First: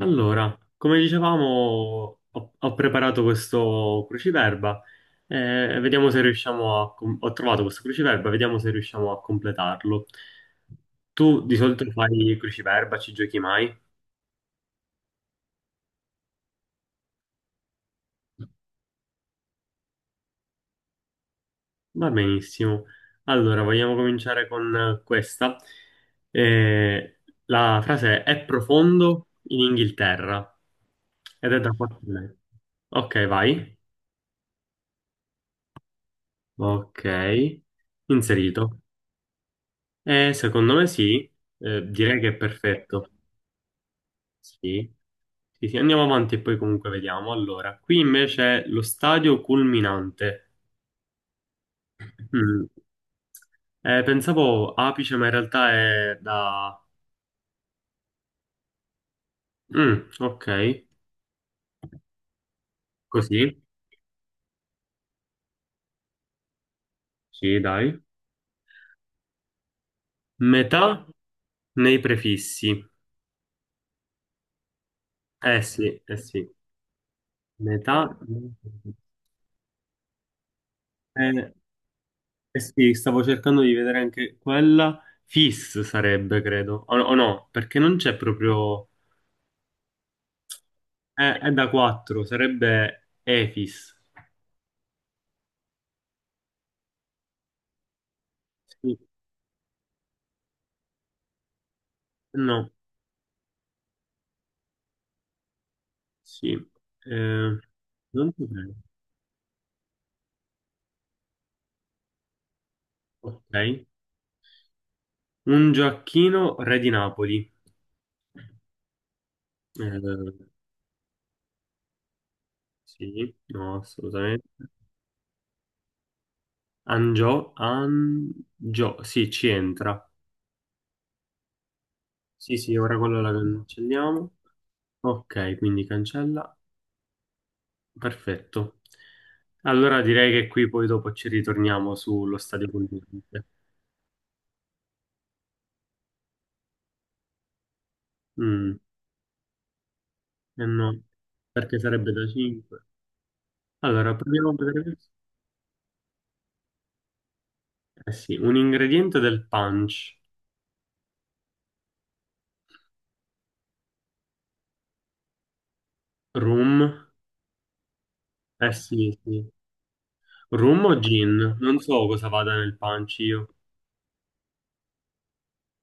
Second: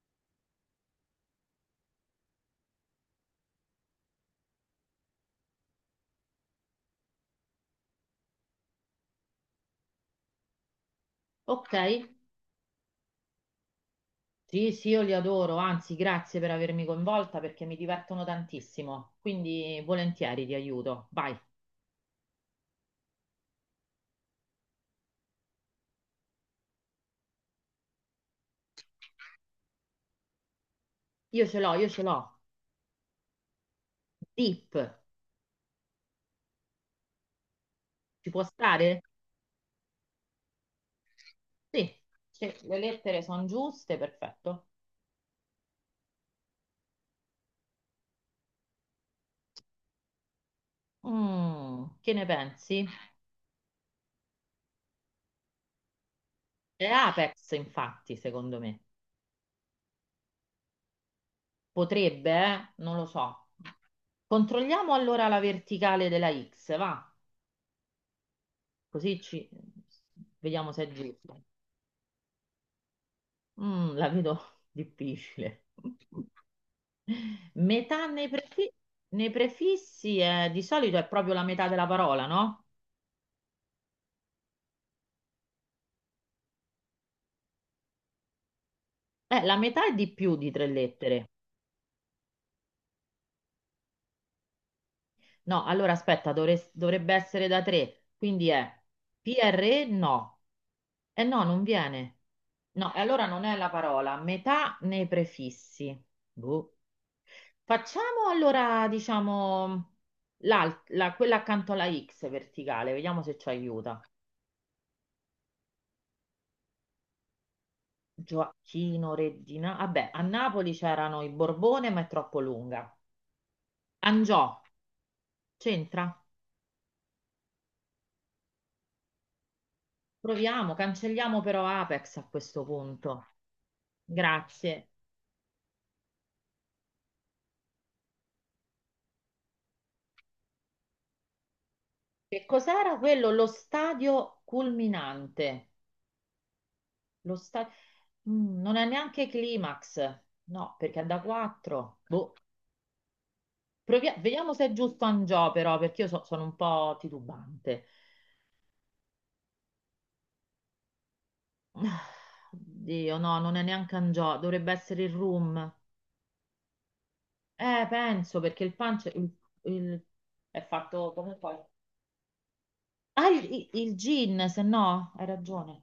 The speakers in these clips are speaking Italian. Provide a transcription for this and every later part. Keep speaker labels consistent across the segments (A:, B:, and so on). A: Allora, come dicevamo, ho preparato questo cruciverba e vediamo se riusciamo Ho trovato questo cruciverba, vediamo se riusciamo a completarlo. Tu di
B: Ok,
A: solito fai cruciverba, ci giochi mai?
B: sì, sì, io li adoro, anzi, grazie per avermi coinvolta perché mi divertono tantissimo, quindi volentieri ti aiuto. Vai,
A: Va benissimo. Allora, vogliamo cominciare con questa. Eh, la frase è profondo in Inghilterra
B: io
A: ed è
B: ce
A: da
B: l'ho, io
A: quattro
B: ce l'ho.
A: lettere. Ok, vai.
B: Deep,
A: Ok,
B: ci può
A: inserito.
B: stare?
A: Secondo me sì. Eh,
B: Sì,
A: direi che è
B: se le
A: perfetto.
B: lettere sono giuste, perfetto.
A: Sì. Sì, sì, andiamo avanti e poi comunque vediamo. Allora, qui invece è lo stadio culminante.
B: Mm, che ne
A: Mm.
B: pensi?
A: Pensavo apice, ma in realtà è da...
B: È Apex, infatti, secondo me.
A: Mm, ok,
B: Potrebbe, eh? Non lo so.
A: così.
B: Controlliamo allora la verticale della X, va?
A: Sì, dai.
B: Così ci... vediamo se è
A: Metà
B: giusto.
A: nei prefissi.
B: Mm, la vedo
A: Eh
B: difficile.
A: sì, eh sì. Metà...
B: Metà nei prefi- Nei prefissi di solito è proprio la
A: Eh,
B: metà della parola,
A: eh
B: no?
A: sì, stavo cercando di vedere anche quella. Fis sarebbe, credo. O no, perché non c'è proprio...
B: La metà è di più di tre lettere.
A: È da 4, sarebbe Efis.
B: No, allora aspetta, dovrebbe essere da tre. Quindi è
A: Sì,
B: PRE no. Eh no, non viene.
A: no,
B: No, e allora non è la parola. Metà nei prefissi.
A: sì.
B: Boh.
A: Eh,
B: Facciamo
A: non potrei.
B: allora, diciamo, quella accanto alla X verticale, vediamo se ci
A: Ok.
B: aiuta.
A: Un Gioacchino, re di Napoli.
B: Gioachino, Reggina.
A: Eh,
B: Vabbè, a Napoli c'erano i Borbone, ma è troppo lunga.
A: sì, no,
B: Angiò,
A: assolutamente.
B: c'entra?
A: Angio, Angio, sì, ci entra.
B: Proviamo, cancelliamo però Apex a
A: Sì,
B: questo
A: sì, ora quello
B: punto.
A: la cancelliamo.
B: Grazie.
A: Ok, quindi cancella. Perfetto. Allora direi che qui poi dopo ci ritorniamo sullo
B: Che
A: stadio
B: cos'era quello?
A: conveniente.
B: Lo stadio culminante. Lo sta- Mm, non
A: Mm,
B: è neanche climax.
A: eh
B: No,
A: no,
B: perché è da
A: perché
B: 4.
A: sarebbe da
B: Boh.
A: 5. Allora, proviamo
B: Vediamo
A: a
B: se è
A: vedere.
B: giusto Angiò però, perché sono un po' titubante.
A: Eh sì, un ingrediente del punch.
B: Ah, Dio, no, non è neanche Angiò, dovrebbe essere il Room.
A: Rum.
B: Penso perché
A: Eh
B: il punch
A: sì,
B: il-
A: sì.
B: il- è
A: Rum o
B: fatto come
A: gin?
B: poi.
A: Non so cosa vada nel punch
B: Ah,
A: io.
B: il gin, se no, hai ragione.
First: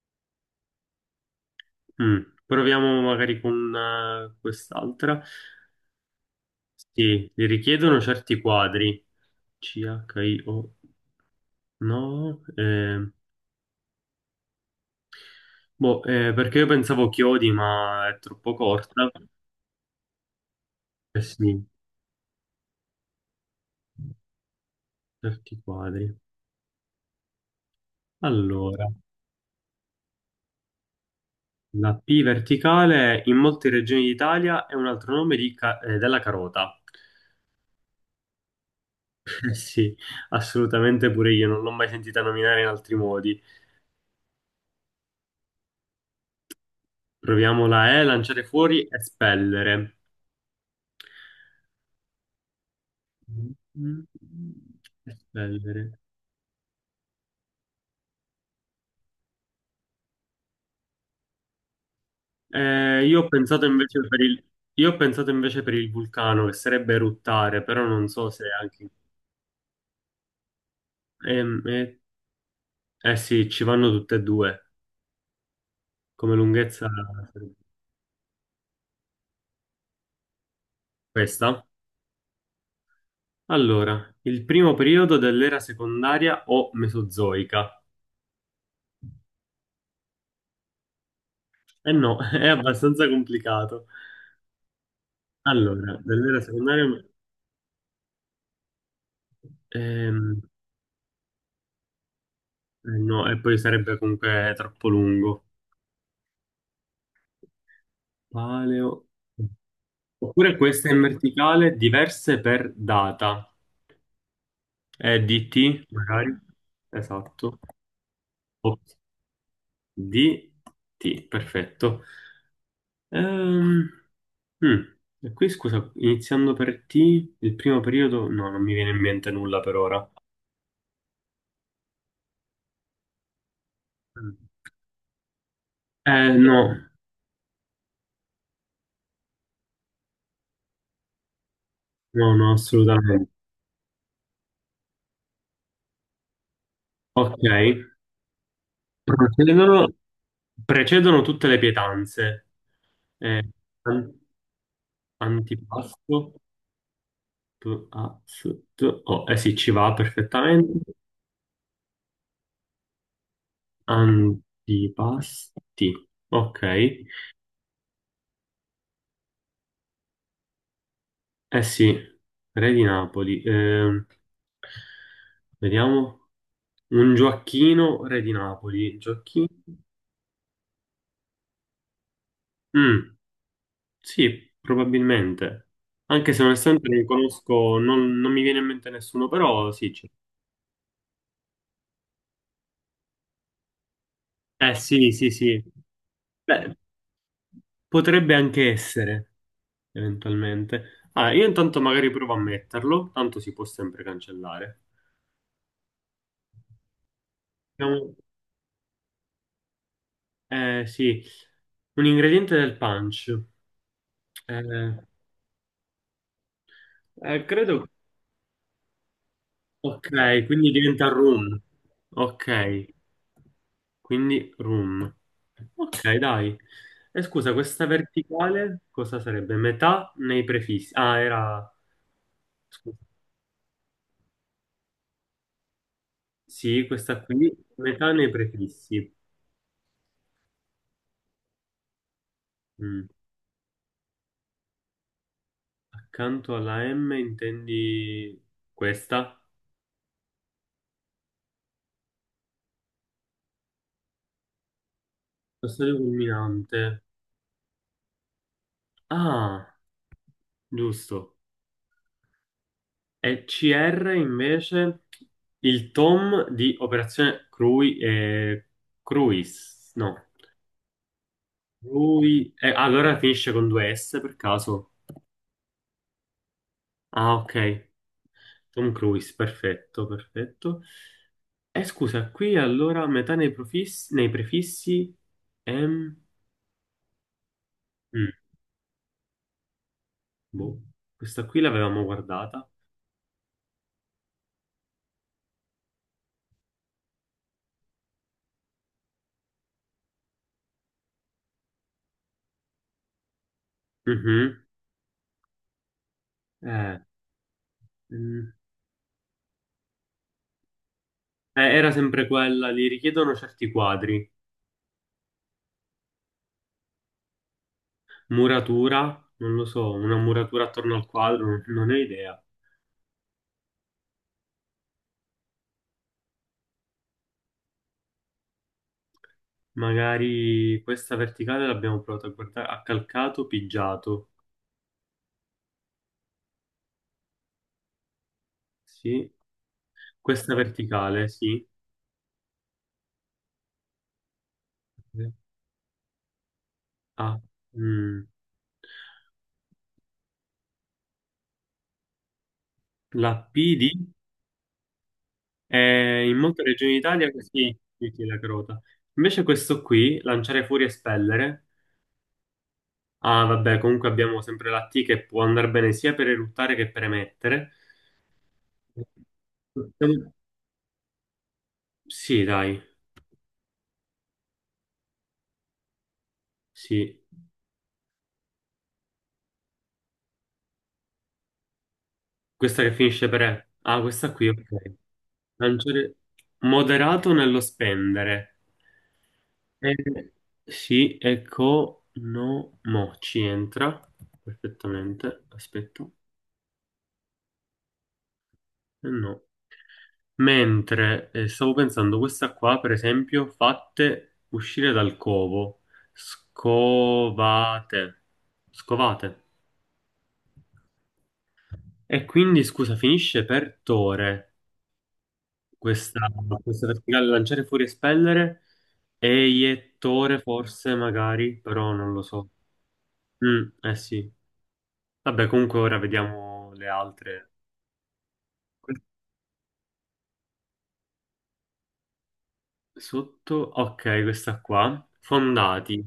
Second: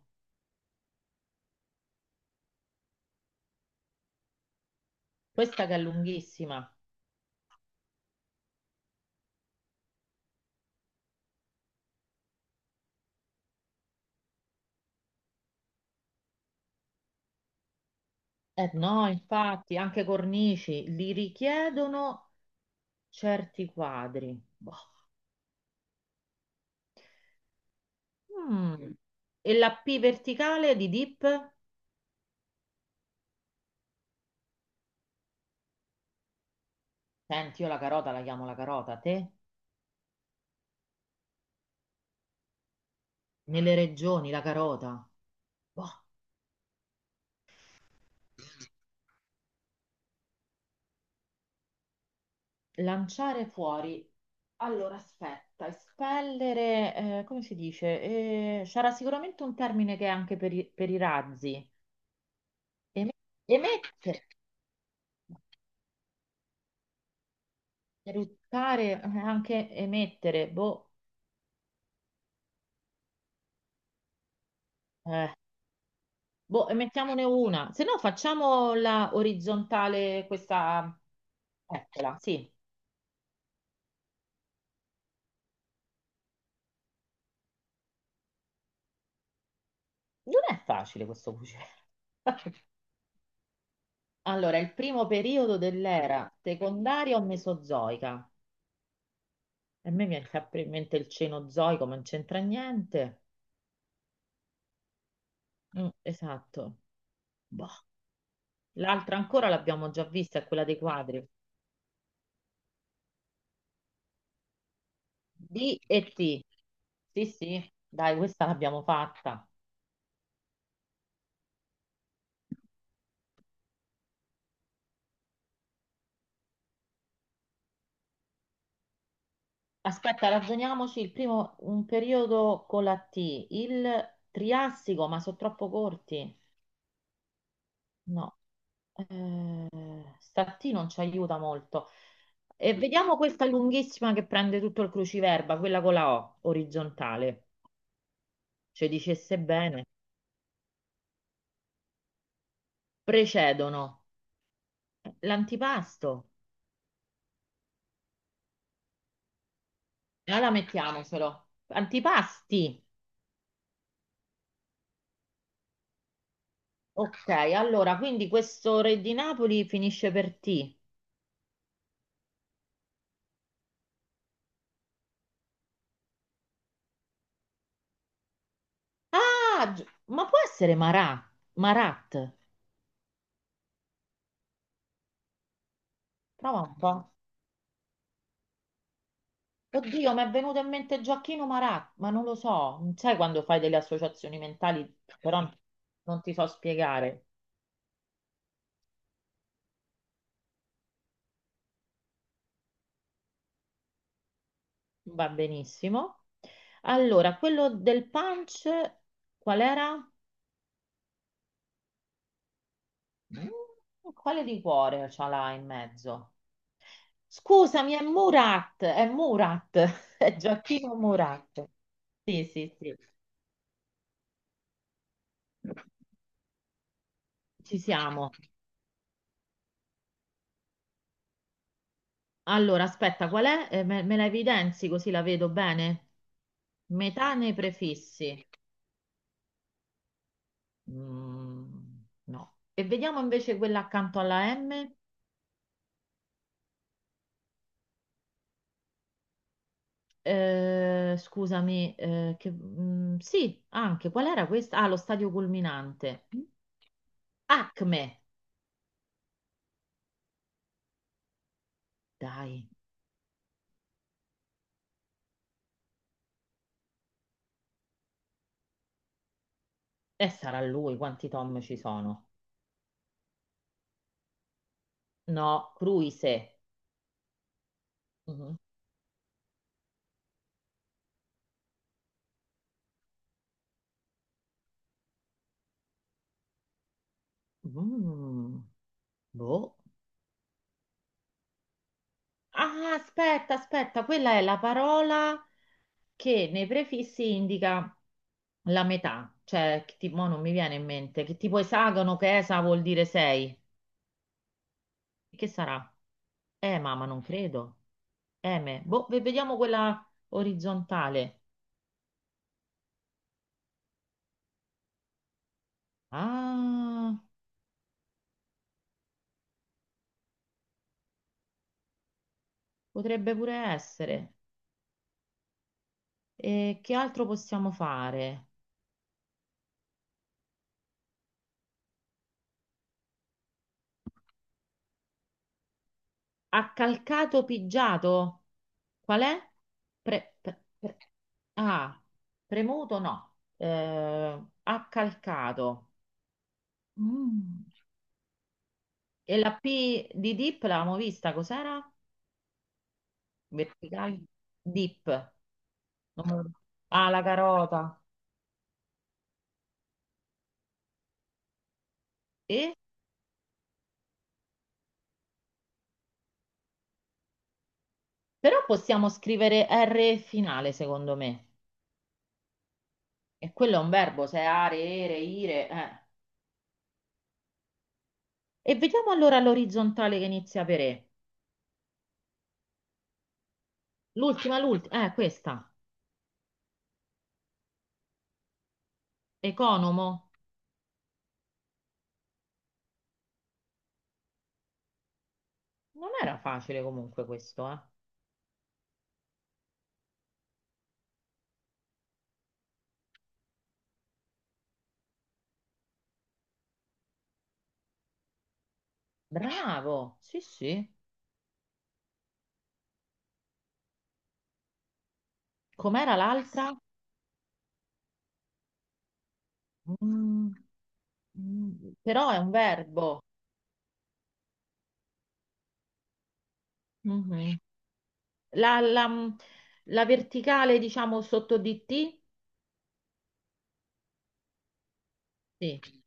A: Mm, Proviamo magari con quest'altra.
B: Questa che è lunghissima.
A: Sì, li richiedono certi quadri. CHIO. No. Boh, perché io pensavo chiodi, ma è troppo
B: Eh no,
A: corta.
B: infatti, anche cornici li
A: Eh sì,
B: richiedono certi quadri. Boh.
A: certi quadri. Allora.
B: Mm. E la P verticale di dip?
A: La P verticale in molte regioni d'Italia è un altro nome di della carota.
B: Senti, io la carota la chiamo la carota, te?
A: Eh sì, assolutamente pure io, non l'ho mai sentita nominare in altri modi.
B: Nelle regioni la carota. Boh.
A: Proviamo la E, lanciare fuori, espellere.
B: Lanciare
A: Mm,
B: fuori. Allora, aspetta,
A: Espellere.
B: espellere, come si dice? C'era sicuramente un termine che è anche per i razzi.
A: Eh,
B: Eme-
A: io ho pensato invece per
B: emettere,
A: il, io ho pensato invece per il vulcano, che sarebbe eruttare, però non so se anche...
B: eruttare, anche emettere. Boh,
A: Ehm, eh sì, ci vanno tutte e due,
B: eh,
A: come
B: boh,
A: lunghezza
B: emettiamone
A: sarebbe
B: una. Se no, facciamo la orizzontale, questa...
A: questa.
B: Eccola, sì.
A: Allora, il primo periodo dell'era secondaria o mesozoica.
B: Non è facile questo cucire.
A: Eh no, è abbastanza complicato.
B: Allora, il primo periodo
A: Allora,
B: dell'era
A: dell'era secondaria...
B: secondaria o mesozoica? E a me mi è
A: ehm,
B: sempre in mente il Cenozoico, ma non c'entra
A: eh
B: niente.
A: no, e poi sarebbe comunque troppo lungo.
B: Mm, esatto. Boh.
A: Paleo...
B: L'altra ancora l'abbiamo già vista, è
A: Oppure
B: quella dei
A: questa in
B: quadri.
A: verticale, diverse per data.
B: D
A: DT,
B: e
A: magari.
B: T. Sì,
A: Esatto.
B: sì, dai, questa
A: O-
B: l'abbiamo fatta.
A: DT, perfetto. Ehm, Mm. E qui scusa, iniziando per T, il primo periodo, no, non mi viene in mente nulla per ora.
B: Aspetta, ragioniamoci. Il primo, un periodo con la T. Il
A: Mm.
B: Triassico, ma sono troppo
A: Eh,
B: corti.
A: no,
B: No. Eh, sta T non ci aiuta molto.
A: no, no,
B: E vediamo
A: assolutamente.
B: questa lunghissima che prende tutto il cruciverba, quella con la O,
A: Ok,
B: orizzontale. Ci dicesse bene,
A: precedono, precedono tutte le pietanze. Eh,
B: precedono
A: an-
B: l'antipasto.
A: antipasto, PASTO. Eh sì, ci va
B: Allora
A: perfettamente.
B: mettiamocelo. Antipasti.
A: Antipasti, ok.
B: Ok, allora, quindi questo re di Napoli finisce per T.
A: Eh sì, re di Napoli. Vediamo. Un Gioacchino, re di Napoli. Gioacchino?
B: Ah, ma può essere Marà? Marat?
A: Mm, sì, probabilmente. Anche se
B: Prova un
A: onestamente non
B: po'.
A: conosco, non mi viene in mente nessuno, però sì. C'è.
B: Oddio, mi è venuto in mente Gioacchino Marat, ma non lo so. Non sai quando fai delle associazioni
A: Eh
B: mentali,
A: sì, sì,
B: però
A: sì.
B: non ti so
A: Beh,
B: spiegare.
A: potrebbe anche essere, eventualmente. Ah, io intanto magari provo a metterlo, tanto si può sempre cancellare.
B: Va benissimo. Allora, quello del
A: Abbiamo-
B: punch, qual era?
A: Eh sì, un ingrediente del punch.
B: Mm, quale
A: Eh,
B: liquore ce l'ha in mezzo?
A: credo...
B: Scusami, è
A: Ok,
B: Murat, è
A: quindi
B: Gioacchino
A: diventa rum.
B: Murat. Sì, sì,
A: Ok.
B: sì,
A: Quindi room. Ok, dai. E scusa,
B: ci
A: questa
B: siamo.
A: verticale cosa sarebbe? Metà nei prefissi. Ah, era...
B: Allora,
A: scusa.
B: aspetta, qual è? Me la evidenzi così la vedo bene?
A: Sì, questa
B: Metà nei
A: qui, metà nei
B: prefissi.
A: prefissi.
B: Mm, no. E
A: Mm.
B: vediamo invece quella accanto alla M.
A: Accanto alla M intendi questa?
B: Eh, scusami, sì, anche. Qual era questa? Ah, lo stadio
A: Sostanza
B: culminante.
A: culminante.
B: Acme.
A: Ah, giusto.
B: Dai.
A: E CR invece il tom di Operazione Cruis. No.
B: E sarà lui, quanti Tom ci sono?
A: Ah, allora finisce con due S per caso.
B: No, Cruise.
A: Ah, ok.
B: Mhm.
A: Tom Cruise, perfetto, perfetto. Scusa, qui allora metà nei profissi, nei prefissi, M... mm,
B: Mm, boh.
A: boh. Questa qui l'avevamo guardata.
B: Ah, aspetta, aspetta, quella è la parola che nei prefissi indica la metà, cioè, mo non mi viene in mente, che tipo esagono, che esa vuol dire sei.
A: Mhm.
B: Che sarà?
A: Eh,
B: Mamma, non credo.
A: mm.
B: Eme, boh, vediamo quella orizzontale.
A: Era sempre quella, li richiedono certi quadri.
B: Ah,
A: Muratura, non lo so, una muratura attorno al quadro, non ne ho idea.
B: potrebbe pure essere. E che altro possiamo fare?
A: Magari questa verticale l'abbiamo provata a guardare. Accalcato, pigiato.
B: Accalcato pigiato? Qual
A: Sì.
B: è? Pre-
A: Questa
B: pre- pre-
A: verticale, sì.
B: ah, premuto no.
A: Sì.
B: Accalcato.
A: Ah,
B: Mm.
A: mm.
B: E la P di dip l'avevamo vista, cos'era?
A: La P di
B: Verticale? Dip. Non me
A: in
B: lo-
A: molte regioni
B: Ah, la
A: d'Italia sì,
B: carota.
A: sì, sì, la crota. Invece questo qui, lanciare fuori e spellere.
B: E?
A: Ah, vabbè, comunque abbiamo sempre la T che può andare bene sia per eruttare che per emettere.
B: Però possiamo scrivere R
A: Possiamo-
B: finale, secondo me.
A: Sì, dai,
B: E quello è un verbo, se è are, ere, ire. Eh.
A: sì.
B: E vediamo allora l'orizzontale che inizia per E.
A: Questa che finisce per E. Ah, questa qui,
B: L'ultima,
A: ok.
B: l'ultima, questa.
A: Lanciare moderato nello spendere.
B: Economo.
A: Eh, sì, ecco, no, mo ci entra perfettamente. Aspetta,
B: Non
A: eh,
B: era facile comunque questo, eh.
A: no. Mentre stavo pensando, questa qua, per esempio, fatte uscire dal covo, scovate, scovate.
B: Bravo, sì, sì.
A: E quindi, scusa, finisce per tore
B: Com'era
A: questa,
B: l'altra?
A: questa verticale, lanciare fuori, espellere, eiettore
B: Mm,
A: forse, magari, però
B: mm,
A: non lo
B: però è
A: so.
B: un verbo.
A: Mm, eh sì. Vabbè, comunque ora vediamo le altre.
B: Mhm. La,
A: Que-
B: la- mm, la verticale, diciamo, sotto di T?
A: Sotto, ok, questa qua.
B: Sì.
A: Fondati.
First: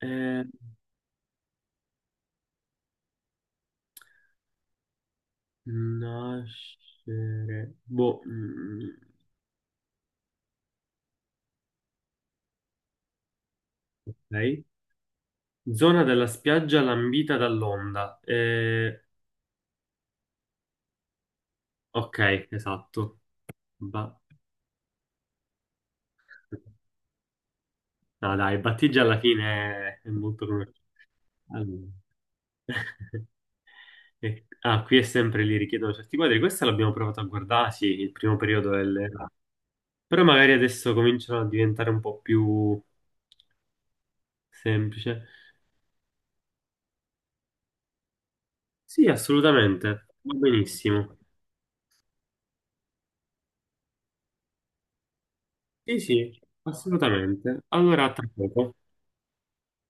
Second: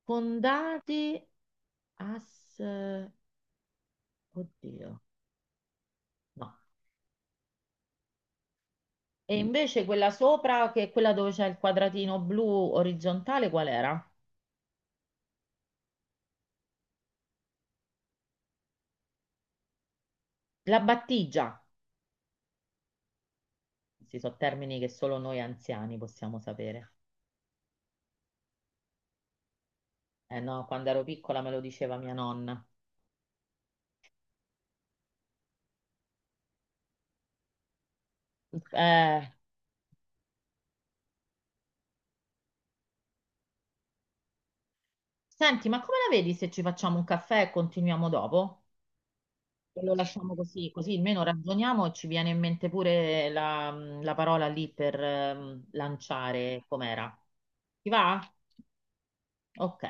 A: Eh,
B: Fondati as... Oddio, no.
A: nascere. Boh. Mm.
B: E invece quella sopra, che è quella dove c'è il quadratino blu orizzontale, qual era?
A: Ok. Zona della spiaggia lambita dall'onda. Eh,
B: La battigia.
A: ok, esatto. Ba-
B: Questi sono termini che solo noi anziani possiamo sapere.
A: No, dai, battigia alla fine è
B: Eh
A: molto
B: no,
A: conosciuto.
B: quando ero piccola me lo
A: Allora.
B: diceva mia nonna.
A: Ah, qui è sempre lì richiedono certi quadri. Questa l'abbiamo provato a guardare, sì, il primo periodo.
B: Eh,
A: Però magari adesso cominciano a diventare un po' più semplice.
B: senti, ma come la vedi se ci facciamo un caffè e continuiamo dopo?
A: Sì,
B: E lo
A: assolutamente, va
B: lasciamo così, così
A: benissimo.
B: almeno ragioniamo e ci viene in mente pure la, la parola lì per
A: Sì, sì,
B: lanciare com'era.
A: assolutamente.
B: Ti
A: Allora, a
B: va?
A: tra poco.
B: Ok.